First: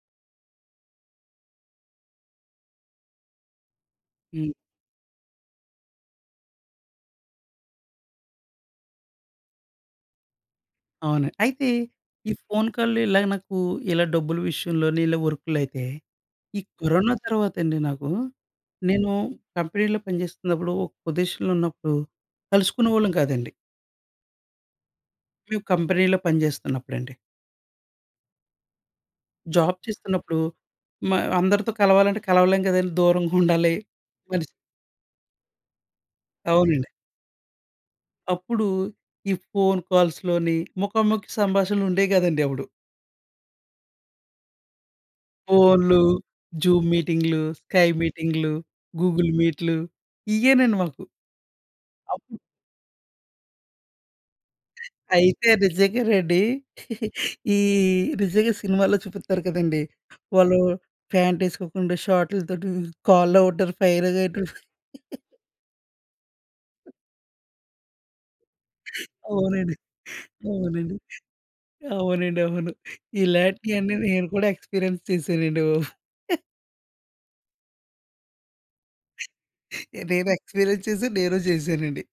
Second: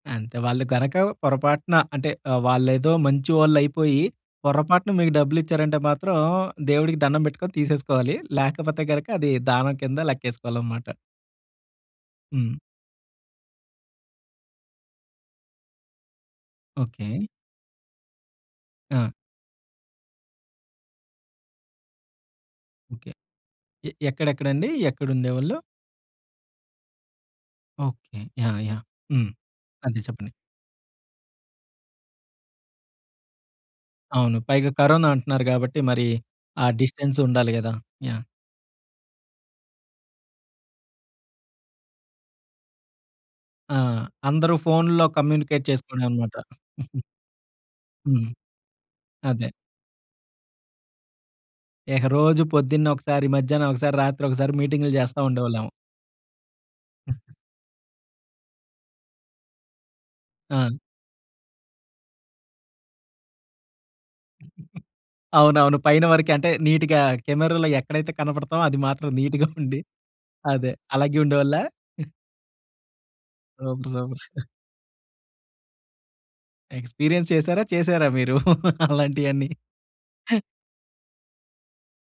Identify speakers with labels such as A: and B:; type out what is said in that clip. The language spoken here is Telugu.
A: అంతే. వాళ్ళు గనక పొరపాటున అంటే, ఆహ్, వాళ్ళేదో మంచి వాళ్ళయిపోయి,
B: హ్మ్.
A: పొరపాటున మీకు డబ్బులిచ్చారంటే మాత్రం, దేవుడికి దండం బెట్టుకొని, తీసేసుకోవాలి. లేకపోతే గనక అదీ, దానం కింద లెక్కేసుకోవాలనమాట.
B: అవును. అయితే, ఈ
A: హ్మ్.
B: ఫోన్ కాల్‌లు ఇలాగా నాకూ, ఇలా డబ్బులు విషయంలోని ఇలా వర్కులయితే, ఈ కరోనా
A: ఓకే.
B: తర్వాతండి నాకూ,
A: ఆ!
B: నేనూ కంపెనీలో పనిచేస్తున్నప్పుడు ఒక పొదీషన్‌లో ఉన్నప్పుడు,
A: ఓకే.
B: కలుసుకునేవాళ్ళం కాదండి!
A: ఎ ఎక్కడెక్కడండీ? ఎక్కడుండేవాళ్ళు?
B: మేం కంపెనీ‌లో పని చేస్తున్నప్పుడండి.
A: Okay. Yeah! Yeah! Hmm.
B: Job
A: అదే, చెప్పండి.
B: చేస్తున్నప్పుడు, మా అందరితో కలవాలంటే, కలవలేం కదండీ దూరంగుండాలి.
A: అవును.
B: మనిషి
A: పైగా కరోనా అంటన్నారు గాబట్టి, మరీ ఆ
B: అవునండి.
A: డిస్టెన్సుండాలి గదా! యాహ్!
B: అప్పుడూ, ఈ ఫోన్ కాల్స్‌లోనీ ముఖాముఖి సంభాషణలుండేయి గాదండి అప్పుడు.
A: ఆ! అందరూ ఫోనుల్లో కమ్యూనికేట్
B: ఫోన్‌లు,
A: చేసుకొడం అనమాట.
B: జూమ్ మీటింగ్‌లు, స్కై
A: హ్మ్.
B: మీటింగ్‌లు, గూగుల్
A: అదే.
B: మీట్‌లు ఇయ్యేనండి మాకు.
A: ఇహ
B: అప్పు
A: రోజు పొద్దున్నే ఒకసారి, మధ్యానం ఒకసారి, రాత్రొకసారి మీటింగ్‌లు జేస్తా
B: అయితే
A: ఉండేవాళ్ళమో?
B: నిజంగానండి. ఈ నిజంగా సినిమాలో చూపిత్తారు కదండీ! వాళ్ళు
A: ఆ!
B: ఫ్యాంటేసుకోకుండా, షాటుల తోటి కాల్‌లో ఉంటారు ఫైరగా ఎటు
A: అవునవును పైన వరకే, అంటే నీటిగా కెమెరాలో ఎక్కడైతే కనపడతామో, అది మాత్రం నీటిగా
B: అవునండి.
A: ఉండి అదే!
B: అవునండి.
A: అలాగే ఉండేవాళ్ళా?
B: అవునండవును.
A: సూపర్.
B: ఇలాంటియన్ని
A: సూపర్.
B: నేను కూడా ఎక్స్పీరియన్స్ చేశానండి బాబు.
A: ఎక్స్పీరియన్స్ చేసారా? చేసారా మీరు? అలాంటియన్ని.
B: నేను ఎక్స్పీరియన్స్ చేశాను, నేను చేశానండి.